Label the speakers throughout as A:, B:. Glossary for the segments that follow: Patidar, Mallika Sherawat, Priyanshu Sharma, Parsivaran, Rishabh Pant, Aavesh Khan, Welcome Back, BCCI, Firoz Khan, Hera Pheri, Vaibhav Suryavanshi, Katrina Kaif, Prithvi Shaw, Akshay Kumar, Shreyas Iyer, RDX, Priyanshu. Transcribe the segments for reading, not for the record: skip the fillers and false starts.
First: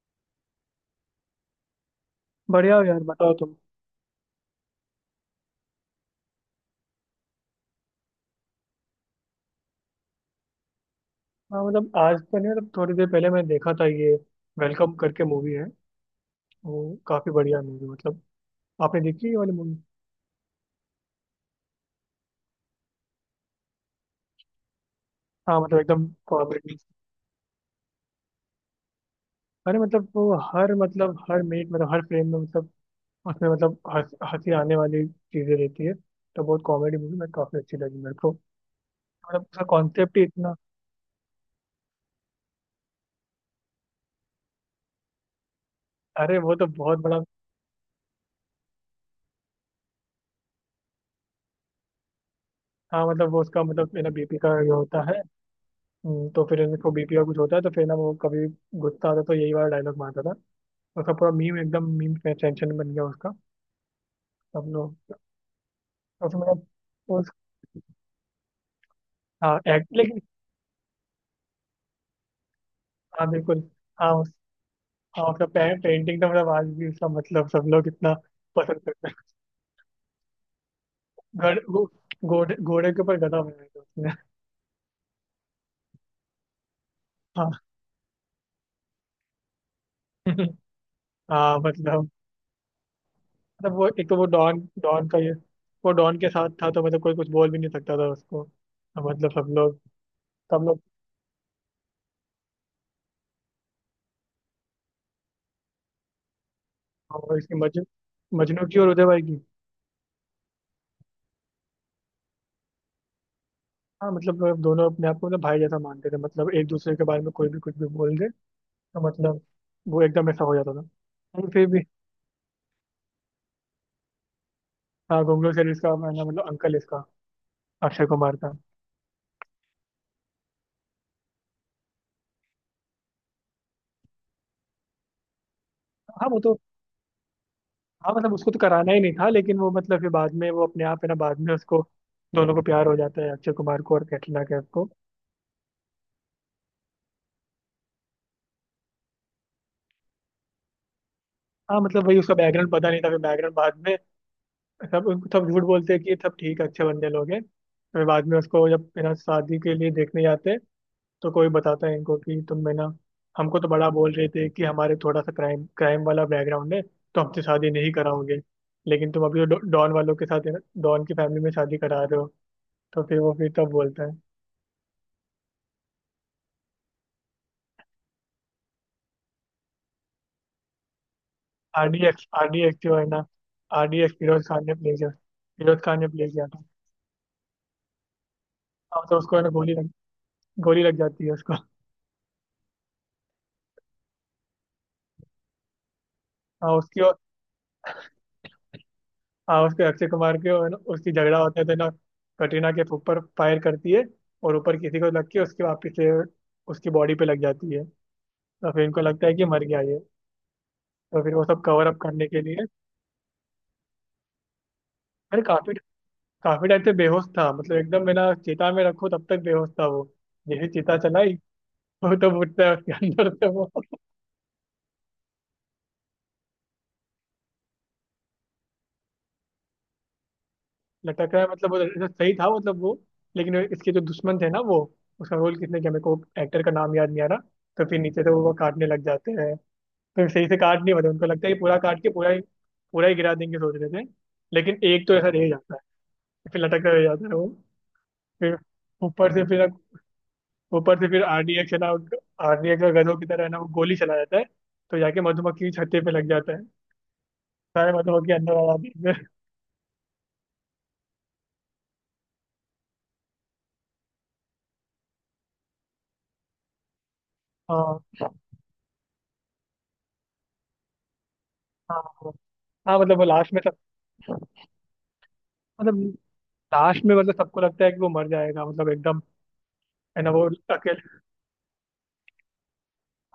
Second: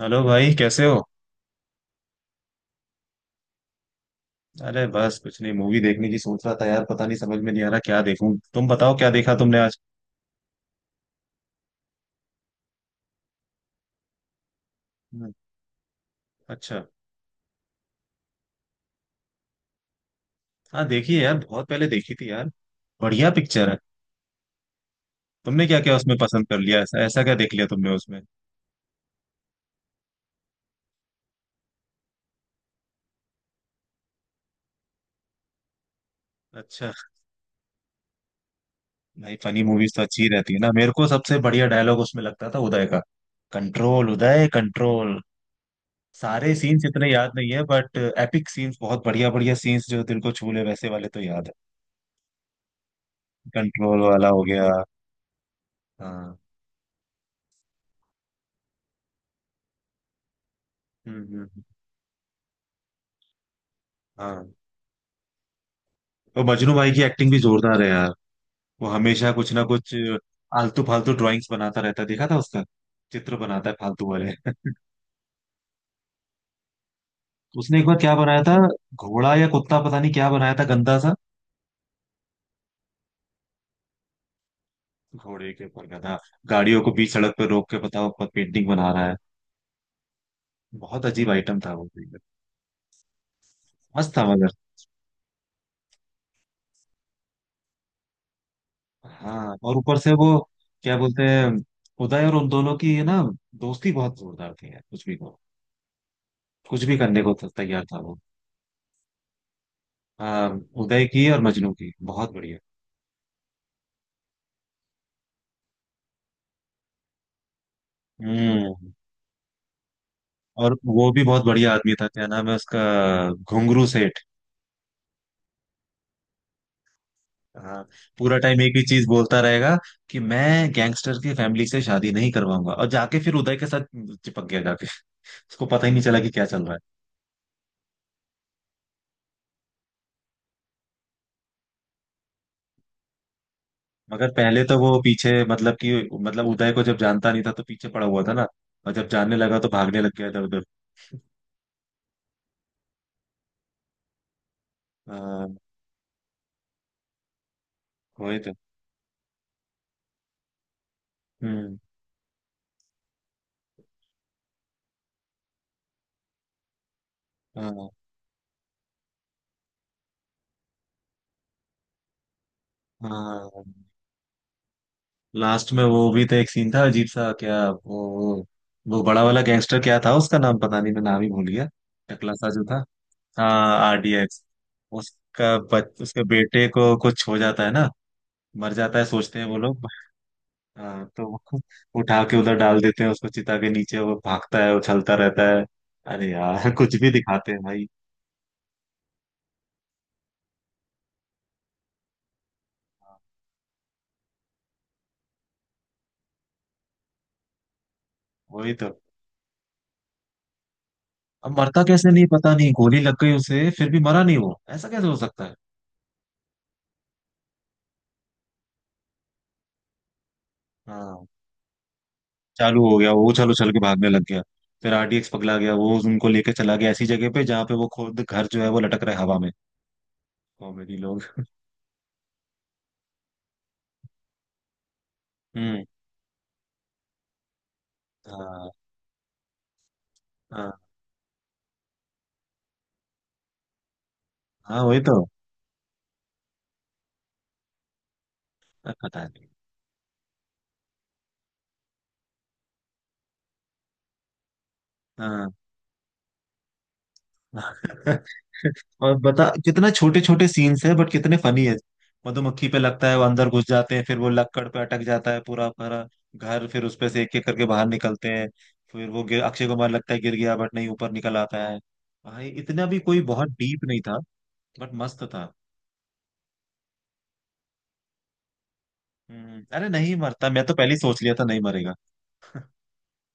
A: Hello भाई, कैसे हो।
B: बढ़िया हो यार, बताओ तुम।
A: अरे बस कुछ नहीं, मूवी देखने की सोच रहा था यार। पता नहीं, समझ में नहीं आ रहा क्या देखूं। तुम बताओ, क्या देखा तुमने आज।
B: हाँ मतलब आज तो नहीं, मतलब थोड़ी देर पहले मैंने देखा था ये, वेलकम करके
A: हम्म।
B: मूवी है। वो
A: अच्छा।
B: काफी बढ़िया मूवी मतलब। आपने देखी ये वाली मूवी?
A: हाँ देखी है यार, बहुत पहले देखी थी यार। बढ़िया पिक्चर है।
B: हाँ
A: तुमने
B: मतलब
A: क्या क्या
B: एकदम
A: उसमें पसंद कर
B: कॉमेडी।
A: लिया, ऐसा ऐसा क्या देख लिया तुमने उसमें।
B: अरे मतलब वो हर मतलब हर मिनट मतलब हर फ्रेम में मतलब उसमें मतलब हंसी आने वाली चीजें रहती है। तो बहुत
A: अच्छा।
B: कॉमेडी मूवी मैं काफी अच्छी लगी मेरे को।
A: नहीं,
B: मतलब
A: फनी
B: उसका
A: मूवीज तो
B: कॉन्सेप्ट
A: अच्छी
B: ही
A: ही रहती
B: इतना।
A: है ना। मेरे को सबसे बढ़िया डायलॉग उसमें लगता था उदय का। Control Uday control.
B: अरे
A: सारे
B: वो तो
A: सीन्स
B: बहुत
A: इतने
B: बड़ा।
A: याद नहीं है बट एपिक सीन्स, बहुत बढ़िया बढ़िया सीन्स जो दिल को छू ले वैसे वाले तो याद है।
B: हाँ मतलब वो उसका मतलब
A: कंट्रोल
B: है ना
A: वाला
B: बीपी
A: हो
B: का
A: गया।
B: ये होता है।
A: हाँ।
B: तो फिर इनको बीपी का कुछ होता है तो फिर ना वो कभी गुस्सा आता तो यही वाला डायलॉग मारता था। उसका पूरा मीम
A: हम्म।
B: एकदम मीम सेंसेशन बन गया उसका।
A: हाँ।
B: सब लोग उसमें
A: और
B: मतलब
A: मजनू भाई की एक्टिंग
B: उस।
A: भी जोरदार है यार। वो हमेशा कुछ
B: हाँ
A: ना
B: एक्ट
A: कुछ
B: लेकिन।
A: आलतू फालतू ड्राइंग्स बनाता रहता है, देखा था उसका।
B: हाँ
A: चित्र
B: बिल्कुल।
A: बनाता है फालतू
B: हाँ
A: वाले।
B: उस। हाँ उसका पेंटिंग तो मतलब आज भी उसका मतलब सब
A: उसने एक
B: लोग
A: बार
B: इतना
A: क्या बनाया था।
B: पसंद करते हैं।
A: घोड़ा या कुत्ता पता नहीं क्या बनाया था, गंदा सा।
B: गड़, गो, घोड़े घोड़े के ऊपर गधा बनाया था उसने।
A: घोड़े के ऊपर गधा। गाड़ियों को बीच सड़क पे
B: हाँ
A: रोक के, पता ऊपर पेंटिंग बना रहा है। बहुत अजीब
B: हाँ
A: आइटम था वो भी।
B: मतलब मतलब वो एक
A: मस्त
B: तो
A: था
B: वो
A: मगर।
B: डॉन डॉन का ये। वो डॉन के साथ था तो मतलब कोई कुछ बोल भी नहीं सकता था उसको। तो मतलब सब
A: हाँ, और
B: लोग,
A: ऊपर से वो
B: सब लोग।
A: क्या बोलते हैं, उदय और उन दोनों की ना दोस्ती बहुत जोरदार थी यार, कुछ भी कहो, कुछ भी
B: हाँ,
A: करने को
B: वो इसकी
A: तैयार था वो।
B: मजनू की और उदय भाई की।
A: हाँ, उदय की और मजनू की बहुत बढ़िया।
B: हाँ मतलब दोनों अपने आप को मतलब भाई जैसा मानते थे मतलब एक दूसरे के बारे में कोई भी कुछ भी बोल दे।
A: हम्म।
B: तो मतलब वो एकदम ऐसा हो जाता
A: और
B: था
A: वो भी बहुत
B: लेकिन फिर
A: बढ़िया
B: भी।
A: आदमी था, क्या नाम है उसका, घुंगरू सेठ।
B: हाँ गोगलो सर इसका, मैं ना मतलब अंकल इसका
A: हाँ।
B: अक्षय कुमार
A: पूरा
B: था।
A: टाइम एक ही चीज बोलता रहेगा कि मैं गैंगस्टर की फैमिली से शादी नहीं करवाऊंगा, और जाके फिर उदय के साथ चिपक गया जाके। उसको पता ही नहीं चला
B: हाँ
A: कि
B: वो
A: क्या
B: तो।
A: चल रहा है।
B: हाँ मतलब उसको तो कराना ही नहीं था लेकिन वो मतलब फिर बाद में वो अपने आप है ना, बाद में उसको दोनों को प्यार हो जाता है, अक्षय कुमार को और
A: मगर
B: कैटरीना
A: पहले
B: कैफ
A: तो
B: को।
A: वो पीछे मतलब कि मतलब उदय को जब जानता नहीं था तो पीछे पड़ा हुआ था ना। और जब जानने लगा तो भागने लग गया इधर उधर।
B: हाँ मतलब वही उसका बैकग्राउंड पता नहीं था, फिर बैकग्राउंड बाद में सब उनको, सब
A: हाँ,
B: झूठ बोलते हैं कि सब ठीक है, अच्छे बंदे लोग हैं। फिर बाद में
A: वही तो।
B: उसको जब है ना शादी के लिए देखने जाते हैं तो कोई
A: हम्म।
B: बताता है इनको कि तुम है ना, हमको तो बड़ा बोल रहे थे कि हमारे थोड़ा सा क्राइम क्राइम वाला बैकग्राउंड है तो हमसे शादी
A: हाँ
B: नहीं कराओगे, लेकिन तुम अभी वो डॉन वालों के साथ है ना, डॉन की फैमिली में शादी करा रहे हो। तो फिर वो फिर
A: हाँ।
B: तब बोलता है।
A: लास्ट में वो भी तो एक सीन था, अजीब सा। क्या वो वो बड़ा वाला गैंगस्टर क्या था उसका नाम, पता नहीं, मैं नाम ही भूल गया। टकला
B: आर
A: सा
B: डी
A: जो
B: एक्स
A: था।
B: जो है ना,
A: हाँ,
B: R D X
A: RDX.
B: Feroz Khan ने प्ले किया। फिरोज खान ने
A: उसके
B: प्ले किया था।
A: बेटे को कुछ हो जाता है ना। मर जाता
B: हाँ
A: है
B: तो उसको
A: सोचते
B: है
A: हैं
B: ना
A: वो लोग।
B: गोली लग
A: हाँ तो
B: जाती है उसको।
A: वो उठा के उधर डाल देते हैं उसको चिता के नीचे, वो भागता है उछलता रहता है। अरे यार,
B: हाँ
A: कुछ
B: उसकी
A: भी
B: और-।
A: दिखाते हैं भाई।
B: हाँ उसके अक्षय कुमार के और ना उसकी झगड़ा होता है तो ना कटरीना के ऊपर फायर करती है और ऊपर किसी को लग के उसके वापिस से उसकी बॉडी पे लग जाती है। तो
A: वही
B: फिर
A: तो।
B: इनको लगता है कि मर गया ये। तो फिर वो
A: अब
B: सब
A: मरता
B: कवर अप
A: कैसे नहीं,
B: करने के
A: पता
B: लिए।
A: नहीं। गोली लग गई उसे फिर भी मरा नहीं वो, ऐसा कैसे हो
B: अरे
A: सकता है।
B: काफी काफी टाइम से बेहोश था मतलब एकदम, मेरा चिता में रखो तब तक बेहोश था वो। जैसे चिता
A: हाँ।
B: चलाई वो तो उठता है
A: चालू
B: उसके
A: हो गया
B: अंदर
A: वो,
B: से
A: चालू
B: वो।
A: चल के भागने लग गया। फिर आरडीएक्स पगला गया, वो उनको लेके चला गया ऐसी जगह पे जहाँ पे वो खुद, घर जो है वो लटक रहा है हवा में। कॉमेडी लोग।
B: लटक रहा है मतलब वो ऐसा सही था मतलब वो, लेकिन इसके जो दुश्मन थे ना वो, उसका रोल किसने
A: हम्म।
B: किया मेरे को एक्टर का नाम याद नहीं आ रहा। तो फिर नीचे से वो
A: हाँ
B: काटने लग जाते हैं। फिर सही से
A: हाँ
B: काट नहीं पाते, उनको लगता है कि पूरा काट के पूरा ही गिरा देंगे सोच रहे थे, लेकिन
A: हाँ। वही
B: एक तो
A: तो।
B: ऐसा रह जाता है। फिर लटक कर रह जाता है वो। फिर
A: पता
B: ऊपर से
A: नहीं।
B: फिर ऊपर से फिर आरडीए चला। आरडीए का गधों की तरह है ना वो गोली चला जाता है तो जाके
A: हाँ।
B: मधुमक्खी की छत्ते पे लग जाता है। सारे मधुमक्खी अंदर आ जाती है।
A: और बता, कितना छोटे छोटे सीन्स है बट कितने फनी है। मधुमक्खी पे लगता है, वो अंदर घुस जाते हैं, फिर वो लक्कड़ पे अटक जाता है पूरा भरा घर, फिर उसपे से एक एक करके
B: हाँ
A: बाहर निकलते
B: हाँ।
A: हैं। फिर अक्षय कुमार लगता है गिर गया बट नहीं, ऊपर निकल आता है।
B: हाँ
A: भाई इतना
B: हाँ,
A: भी
B: मतलब
A: कोई
B: वो
A: बहुत
B: लास्ट में सब,
A: डीप नहीं था। बट मस्त था।
B: मतलब लास्ट में मतलब सबको लगता है कि वो मर जाएगा मतलब एकदम,
A: हम्म। अरे नहीं
B: है ना वो
A: मरता, मैं तो पहले ही
B: अकेले।
A: सोच लिया था नहीं मरेगा।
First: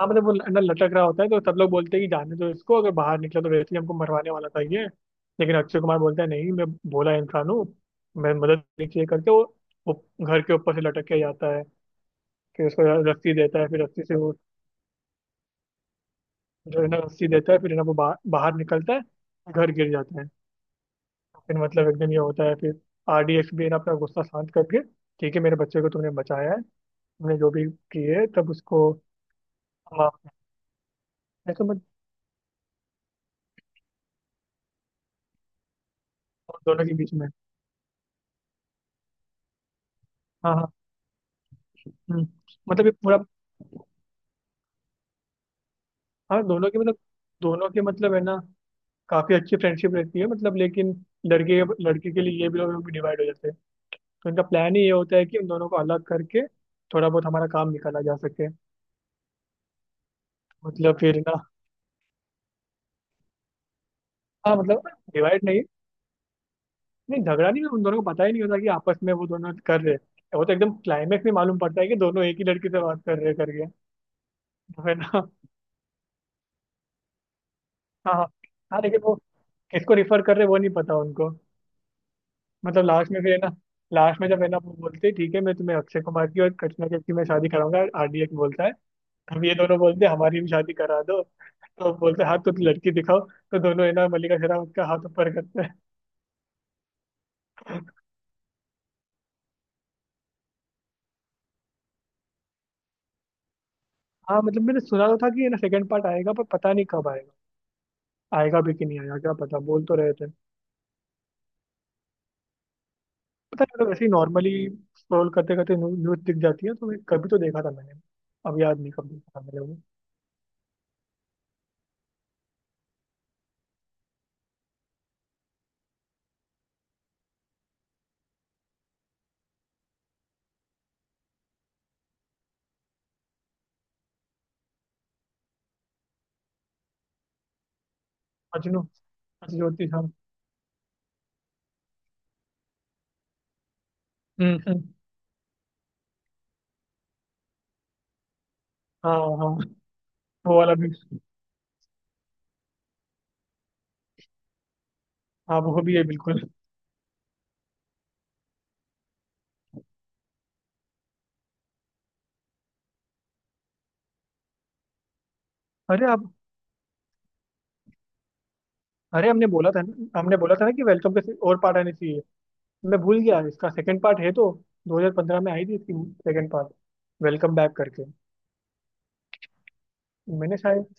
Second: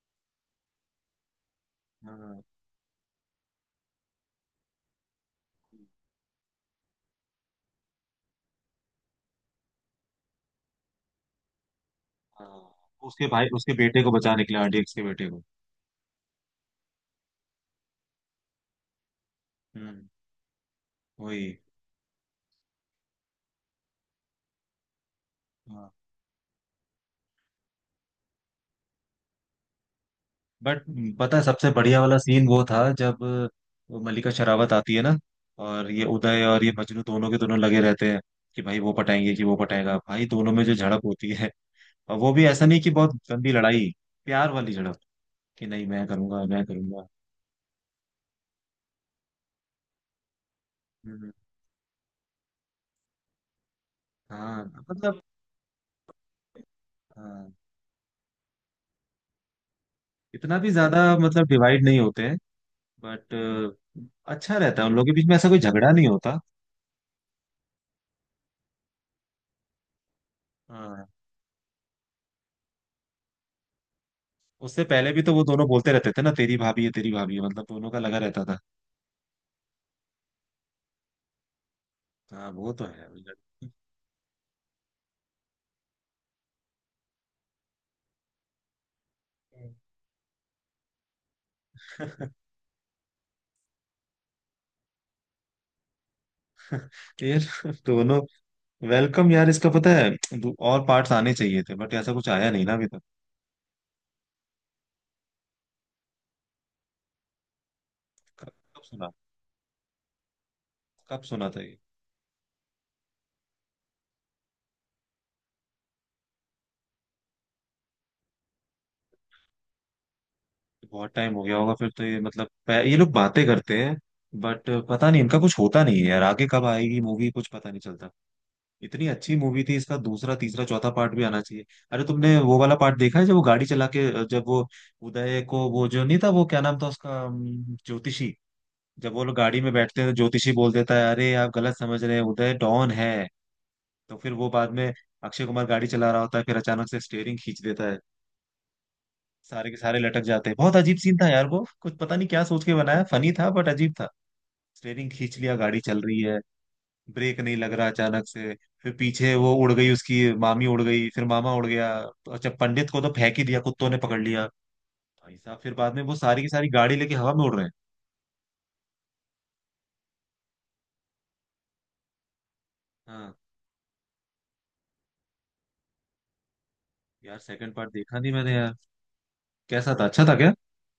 B: हाँ मतलब वो है ना लटक रहा होता है तो सब लोग बोलते हैं कि जाने
A: हाँ।
B: दो इसको, अगर बाहर निकला तो वैसे ही हमको मरवाने वाला था ये। लेकिन अक्षय कुमार बोलता है नहीं, मैं भोला इंसान हूँ, मैं मदद नीचे करके वो घर के ऊपर से लटक के जाता है। फिर
A: हाँ,
B: उसको
A: उसके
B: रस्सी
A: भाई
B: देता है,
A: उसके
B: फिर
A: बेटे
B: रस्सी
A: को
B: से वो
A: बचाने के लिए, आरडीएक्स के बेटे को।
B: जो है ना रस्सी देता है फिर है ना वो बाहर निकलता है, घर गिर
A: हम्म।
B: जाता है। फिर
A: वही।
B: मतलब एकदम ये होता है, फिर आरडीएक्स भी है ना अपना गुस्सा शांत करके ठीक है मेरे बच्चे को
A: हाँ।
B: तूने बचाया है, तूने जो भी किए तब उसको। हाँ।
A: बट पता है
B: ऐसा
A: सबसे
B: मत।
A: बढ़िया वाला सीन वो था जब वो मल्लिका शरावत आती है ना, और ये उदय और ये
B: दोनों के
A: मजनू
B: बीच में।
A: दोनों के दोनों लगे रहते हैं कि भाई वो पटाएंगे कि वो पटाएगा भाई, दोनों
B: हाँ
A: में
B: हाँ।
A: जो झड़प होती है। और
B: हम्म,
A: वो भी ऐसा नहीं
B: मतलब
A: कि
B: ये
A: बहुत
B: पूरा।
A: गंदी लड़ाई। प्यार वाली झड़प। कि नहीं मैं
B: हाँ
A: करूंगा, मैं करूंगा।
B: दोनों के मतलब है ना काफी अच्छी फ्रेंडशिप रहती है मतलब, लेकिन
A: हम्म।
B: लड़के लड़के के लिए ये भी लोग भी डिवाइड हो जाते हैं, तो इनका प्लान ही
A: हाँ
B: ये होता
A: मतलब।
B: है कि उन दोनों को अलग करके थोड़ा बहुत हमारा
A: हाँ।
B: काम निकाला जा सके।
A: इतना भी
B: मतलब
A: ज्यादा
B: फिर ना।
A: मतलब डिवाइड नहीं होते हैं। बट
B: हाँ
A: अच्छा रहता
B: मतलब
A: है उन लोगों के बीच में,
B: डिवाइड
A: ऐसा कोई
B: नहीं,
A: झगड़ा नहीं होता।
B: नहीं झगड़ा नहीं, उन दोनों को पता ही नहीं होता कि आपस में वो दोनों कर रहे हैं, वो तो एकदम
A: हाँ।
B: क्लाइमेक्स में मालूम पड़ता है कि दोनों एक ही लड़की से बात कर रहे हैं करके। तो
A: उससे
B: फिर
A: पहले भी
B: ना।
A: तो वो दोनों बोलते रहते थे ना, तेरी भाभी है तेरी भाभी है, मतलब दोनों का
B: हाँ
A: लगा
B: हाँ।
A: रहता था।
B: हाँ, लेकिन वो किसको रिफर कर रहे हैं, वो नहीं पता उनको।
A: हाँ, वो तो
B: मतलब
A: है।
B: लास्ट में फिर है ना, लास्ट में जब है ना वो बोलते हैं ठीक है मैं तुम्हें अक्षय कुमार की और कटरीना कैफ की मैं शादी कराऊंगा, आरडीएक्स बोलता है। तब ये दोनों बोलते हैं हमारी भी शादी करा दो, तो बोलते हैं हाथ तो लड़की दिखाओ, तो दोनों है ना मल्लिका शेरावत का हाथ ऊपर करते हैं।
A: यार दोनों। वेलकम यार, इसका पता है। और पार्ट्स आने चाहिए थे बट ऐसा कुछ आया नहीं ना अभी तक।
B: हाँ मतलब मैंने सुना तो था कि ये ना सेकंड पार्ट आएगा पर पता नहीं कब आएगा,
A: कब।
B: आएगा भी
A: कब
B: कि नहीं
A: सुना।
B: आएगा क्या पता, बोल तो रहे थे।
A: कब सुना था ये।
B: पता नहीं मतलब ऐसे ही नॉर्मली स्क्रॉल करते करते न्यूज दिख जाती है तो मैं कभी तो देखा था मैंने, अब याद नहीं कब देखा था मैंने वो।
A: बहुत टाइम हो गया होगा फिर तो, ये मतलब ये लोग बातें करते हैं बट पता नहीं इनका कुछ होता नहीं है यार, आगे कब आएगी मूवी कुछ पता नहीं चलता। इतनी अच्छी मूवी थी, इसका दूसरा तीसरा चौथा पार्ट भी आना चाहिए। अरे तुमने वो वाला पार्ट देखा है जब वो गाड़ी चला के, जब वो उदय को, वो जो नहीं था वो, क्या नाम था उसका ज्योतिषी।
B: अजनू।
A: जब वो लोग गाड़ी में
B: अजयोति,
A: बैठते
B: हाँ।
A: हैं तो ज्योतिषी बोल देता है, अरे आप गलत समझ रहे हैं, उदय डॉन है। तो फिर वो
B: हम्म
A: बाद
B: हम्म,
A: में अक्षय कुमार गाड़ी चला रहा होता है, फिर अचानक से स्टेयरिंग खींच देता है।
B: हाँ हाँ।
A: सारे के सारे लटक जाते हैं,
B: वो वाला
A: बहुत
B: भी।
A: अजीब सीन था यार वो, कुछ पता नहीं क्या सोच के बनाया। फनी था बट अजीब था। स्टेयरिंग खींच लिया,
B: हाँ
A: गाड़ी
B: वो भी
A: चल
B: है
A: रही है।
B: बिल्कुल।
A: ब्रेक नहीं लग रहा अचानक से। फिर पीछे वो उड़ गई, उसकी मामी उड़ गई, फिर मामा उड़ गया। तो अच्छा, पंडित को तो फेंक ही दिया, कुत्तों ने पकड़ लिया। भाई साहब, फिर बाद में
B: अरे
A: वो
B: आप।
A: सारी की सारी गाड़ी लेके हवा में उड़ रहे हैं।
B: अरे हमने बोला था ना कि वेलकम और पार्ट आने चाहिए। मैं भूल
A: हाँ।
B: गया इसका सेकंड पार्ट है तो 2015 में आई थी इसकी सेकंड पार्ट,
A: यार
B: वेलकम बैक
A: सेकंड पार्ट
B: करके।
A: देखा नहीं मैंने यार। कैसा था, अच्छा था क्या।
B: मैंने शायद,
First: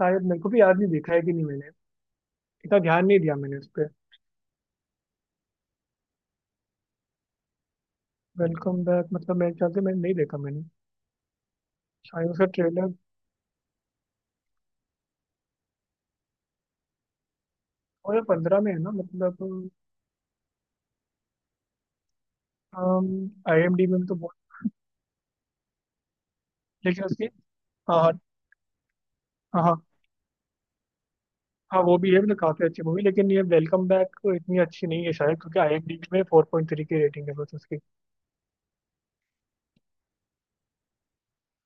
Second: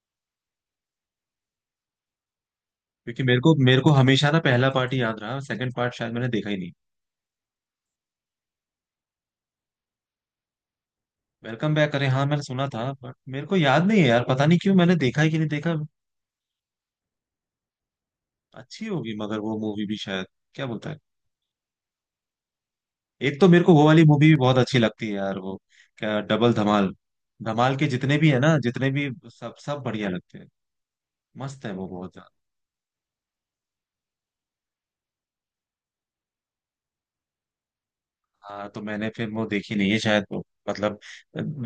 B: शायद मेरे को भी याद नहीं देखा है कि नहीं मैंने, इतना ध्यान नहीं
A: क्योंकि
B: दिया
A: मेरे को
B: मैंने उस
A: मेरे
B: पर।
A: को हमेशा ना पहला पार्ट ही याद रहा, सेकंड पार्ट शायद मैंने देखा ही नहीं।
B: वेलकम बैक मतलब मेरे ख्याल से मैंने नहीं देखा मैंने,
A: वेलकम बैक, अरे हाँ
B: शायद
A: मैंने
B: उसका
A: सुना था
B: ट्रेलर।
A: बट मेरे को याद नहीं है यार, पता नहीं क्यों, मैंने देखा ही कि नहीं देखा।
B: 2015 में है
A: अच्छी
B: ना
A: होगी मगर वो
B: मतलब।
A: मूवी भी शायद। क्या बोलता है। एक तो
B: आई
A: मेरे को
B: एम
A: वो
B: डी
A: वाली
B: में तो
A: मूवी
B: बहुत,
A: भी बहुत अच्छी लगती है यार वो। क्या डबल धमाल।
B: लेकिन उसकी।
A: धमाल के
B: हाँ हाँ।
A: जितने भी है ना, जितने भी सब
B: हाँ
A: सब
B: हाँ।
A: बढ़िया लगते हैं। मस्त है
B: हाँ,
A: वो
B: वो भी
A: बहुत
B: है
A: ज्यादा।
B: मतलब काफी अच्छी मूवी, लेकिन ये वेलकम बैक इतनी अच्छी नहीं है शायद क्योंकि आई एम डी में फोर पॉइंट थ्री की रेटिंग है बस उसकी।
A: हाँ तो मैंने फिर वो देखी नहीं है शायद वो, मतलब।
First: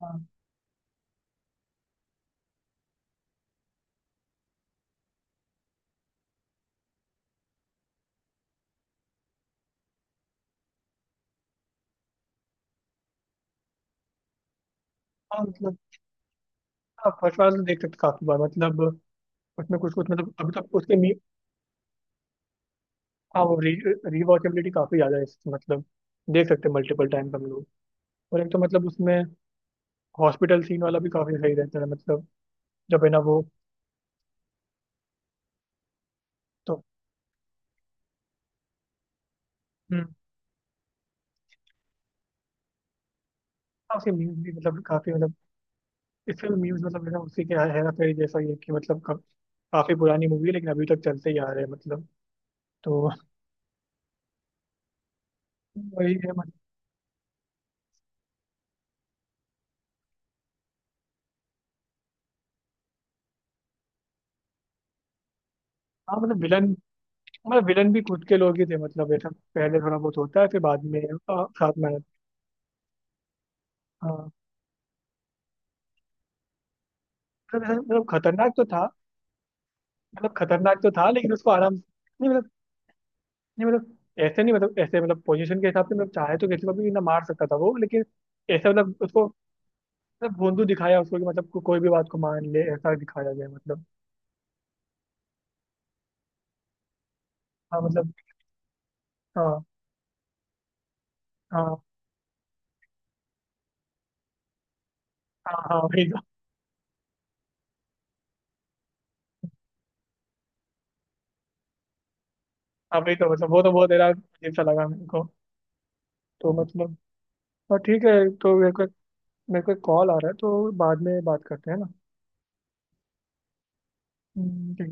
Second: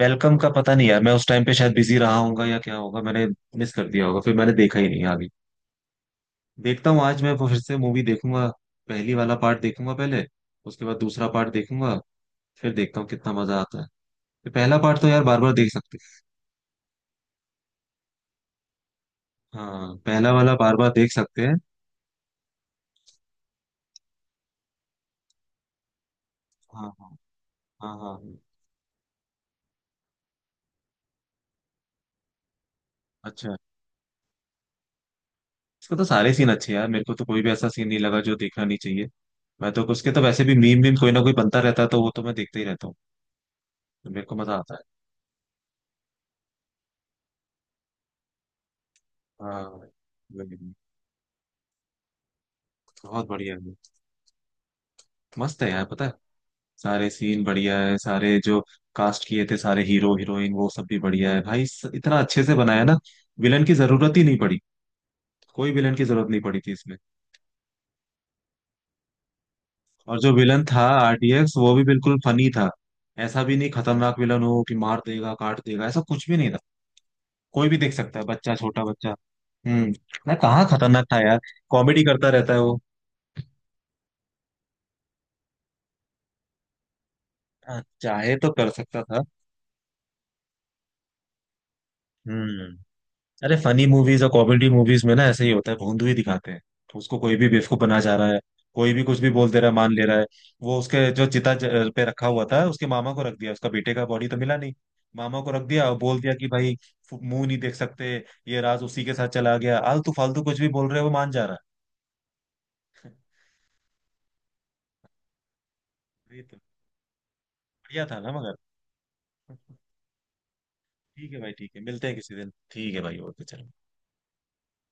B: हाँ।
A: वेलकम का पता नहीं यार, मैं उस टाइम पे शायद बिजी रहा होगा या क्या होगा, मैंने मिस कर दिया होगा, फिर मैंने देखा ही नहीं आगे। देखता हूँ, आज मैं वो फिर से मूवी देखूंगा। पहली वाला पार्ट देखूंगा पहले। उसके बाद दूसरा पार्ट देखूंगा। फिर देखता हूँ कितना मजा आता है। तो पहला पार्ट तो यार बार
B: हाँ
A: बार देख
B: मतलब।
A: सकते हैं।
B: हाँ फर्स्ट बार तो देख सकते काफी बार, मतलब उसमें कुछ
A: हाँ,
B: कुछ
A: पहला
B: मतलब अभी
A: वाला
B: तक
A: बार बार
B: उसके
A: देख
B: मी।
A: सकते हैं।
B: हाँ वो री रिवॉचेबिलिटी काफी ज्यादा है इसकी मतलब। देख सकते हैं
A: हाँ
B: मल्टीपल
A: हाँ
B: टाइम हम लोग।
A: हाँ हाँ हाँ।
B: और एक तो मतलब उसमें हॉस्पिटल सीन वाला भी काफी सही रहता है मतलब जब है ना वो।
A: अच्छा। इसको तो सारे सीन अच्छे हैं
B: तो।
A: यार, मेरे को तो कोई भी ऐसा सीन नहीं लगा जो देखना नहीं चाहिए। मैं तो
B: हम्म।
A: उसके तो वैसे भी मीम मीम कोई ना कोई बनता रहता है, तो वो तो मैं देखते ही रहता हूँ।
B: हाँ,
A: तो
B: उसकी
A: मेरे को
B: म्यूजिक भी
A: मजा आता है।
B: मतलब काफी मतलब, इसका न्यूज मतलब है ना, उसी के हेरा फेरी जैसा ही है कि मतलब कब,
A: हाँ
B: काफी पुरानी मूवी है लेकिन
A: वही।
B: अभी तक चलते ही आ रहे हैं मतलब। तो
A: बहुत बढ़िया है। मस्त है यार, पता है।
B: वही है मतलब।
A: सारे सीन बढ़िया है, सारे जो कास्ट किए थे सारे हीरो हीरोइन वो सब भी बढ़िया है भाई, इतना अच्छे से बनाया ना। विलन की जरूरत ही नहीं पड़ी। कोई विलन की
B: हाँ
A: जरूरत
B: मतलब
A: नहीं पड़ी
B: विलन,
A: थी इसमें।
B: मतलब विलन भी खुद के लोग ही थे मतलब, ऐसा पहले थोड़ा बहुत
A: और जो
B: होता है फिर
A: विलन था
B: बाद में। आ,
A: आरटीएक्स
B: साथ
A: वो भी
B: में आया।
A: बिल्कुल फनी था। ऐसा भी नहीं खतरनाक
B: हाँ
A: विलन हो कि मार देगा काट देगा, ऐसा कुछ भी नहीं था।
B: मतलब
A: कोई भी
B: ऐसा-
A: देख
B: मतलब
A: सकता है,
B: खतरनाक
A: बच्चा
B: तो
A: छोटा
B: था,
A: बच्चा। हम्म। ना
B: मतलब
A: कहाँ
B: खतरनाक तो
A: खतरनाक
B: था
A: था
B: लेकिन
A: यार।
B: उसको आराम
A: कॉमेडी करता
B: नहीं मतलब।
A: रहता है वो।
B: नहीं मतलब ऐसे नहीं मतलब ऐसे मतलब पोजीशन के हिसाब से मतलब चाहे तो किसी को भी ना मार सकता था वो,
A: हाँ,
B: लेकिन
A: चाहे तो कर
B: ऐसा मतलब
A: सकता था।
B: उसको मतलब भोंदू दिखाया उसको कि मतलब कोई भी बात को मान ले
A: हम्म।
B: ऐसा दिखाया गया
A: अरे
B: मतलब।
A: फनी मूवीज और कॉमेडी मूवीज में ना ऐसे ही होता है, भोंदू ही दिखाते हैं। उसको कोई भी बेवकूफ
B: हाँ
A: बना
B: मतलब।
A: जा रहा है। कोई भी कुछ भी बोल दे
B: हाँ
A: रहा है, मान ले रहा है। वो उसके जो चिता
B: हाँ।
A: पे रखा हुआ था, उसके मामा को रख दिया, उसका बेटे का बॉडी तो मिला नहीं। मामा को
B: हाँ।
A: रख
B: हाँ
A: दिया और
B: वही तो।
A: बोल दिया कि भाई मुंह नहीं देख सकते। ये राज उसी के साथ चला गया, आलतू फालतू कुछ भी बोल रहे हो वो मान जा रहा
B: हाँ
A: है।
B: वही तो मतलब वो तो बहुत ज्यादा अजीब सा लगा मेरे को।
A: ये
B: तो
A: तो
B: मतलब। और ठीक
A: बढ़िया
B: है।
A: था ना।
B: तो मेरे को
A: मगर
B: एक कॉल आ रहा है तो बाद में
A: ठीक है
B: बात
A: भाई,
B: करते
A: ठीक
B: हैं
A: है
B: ना।
A: मिलते हैं किसी दिन, ठीक है भाई, ओके चलो।
B: ठीक है।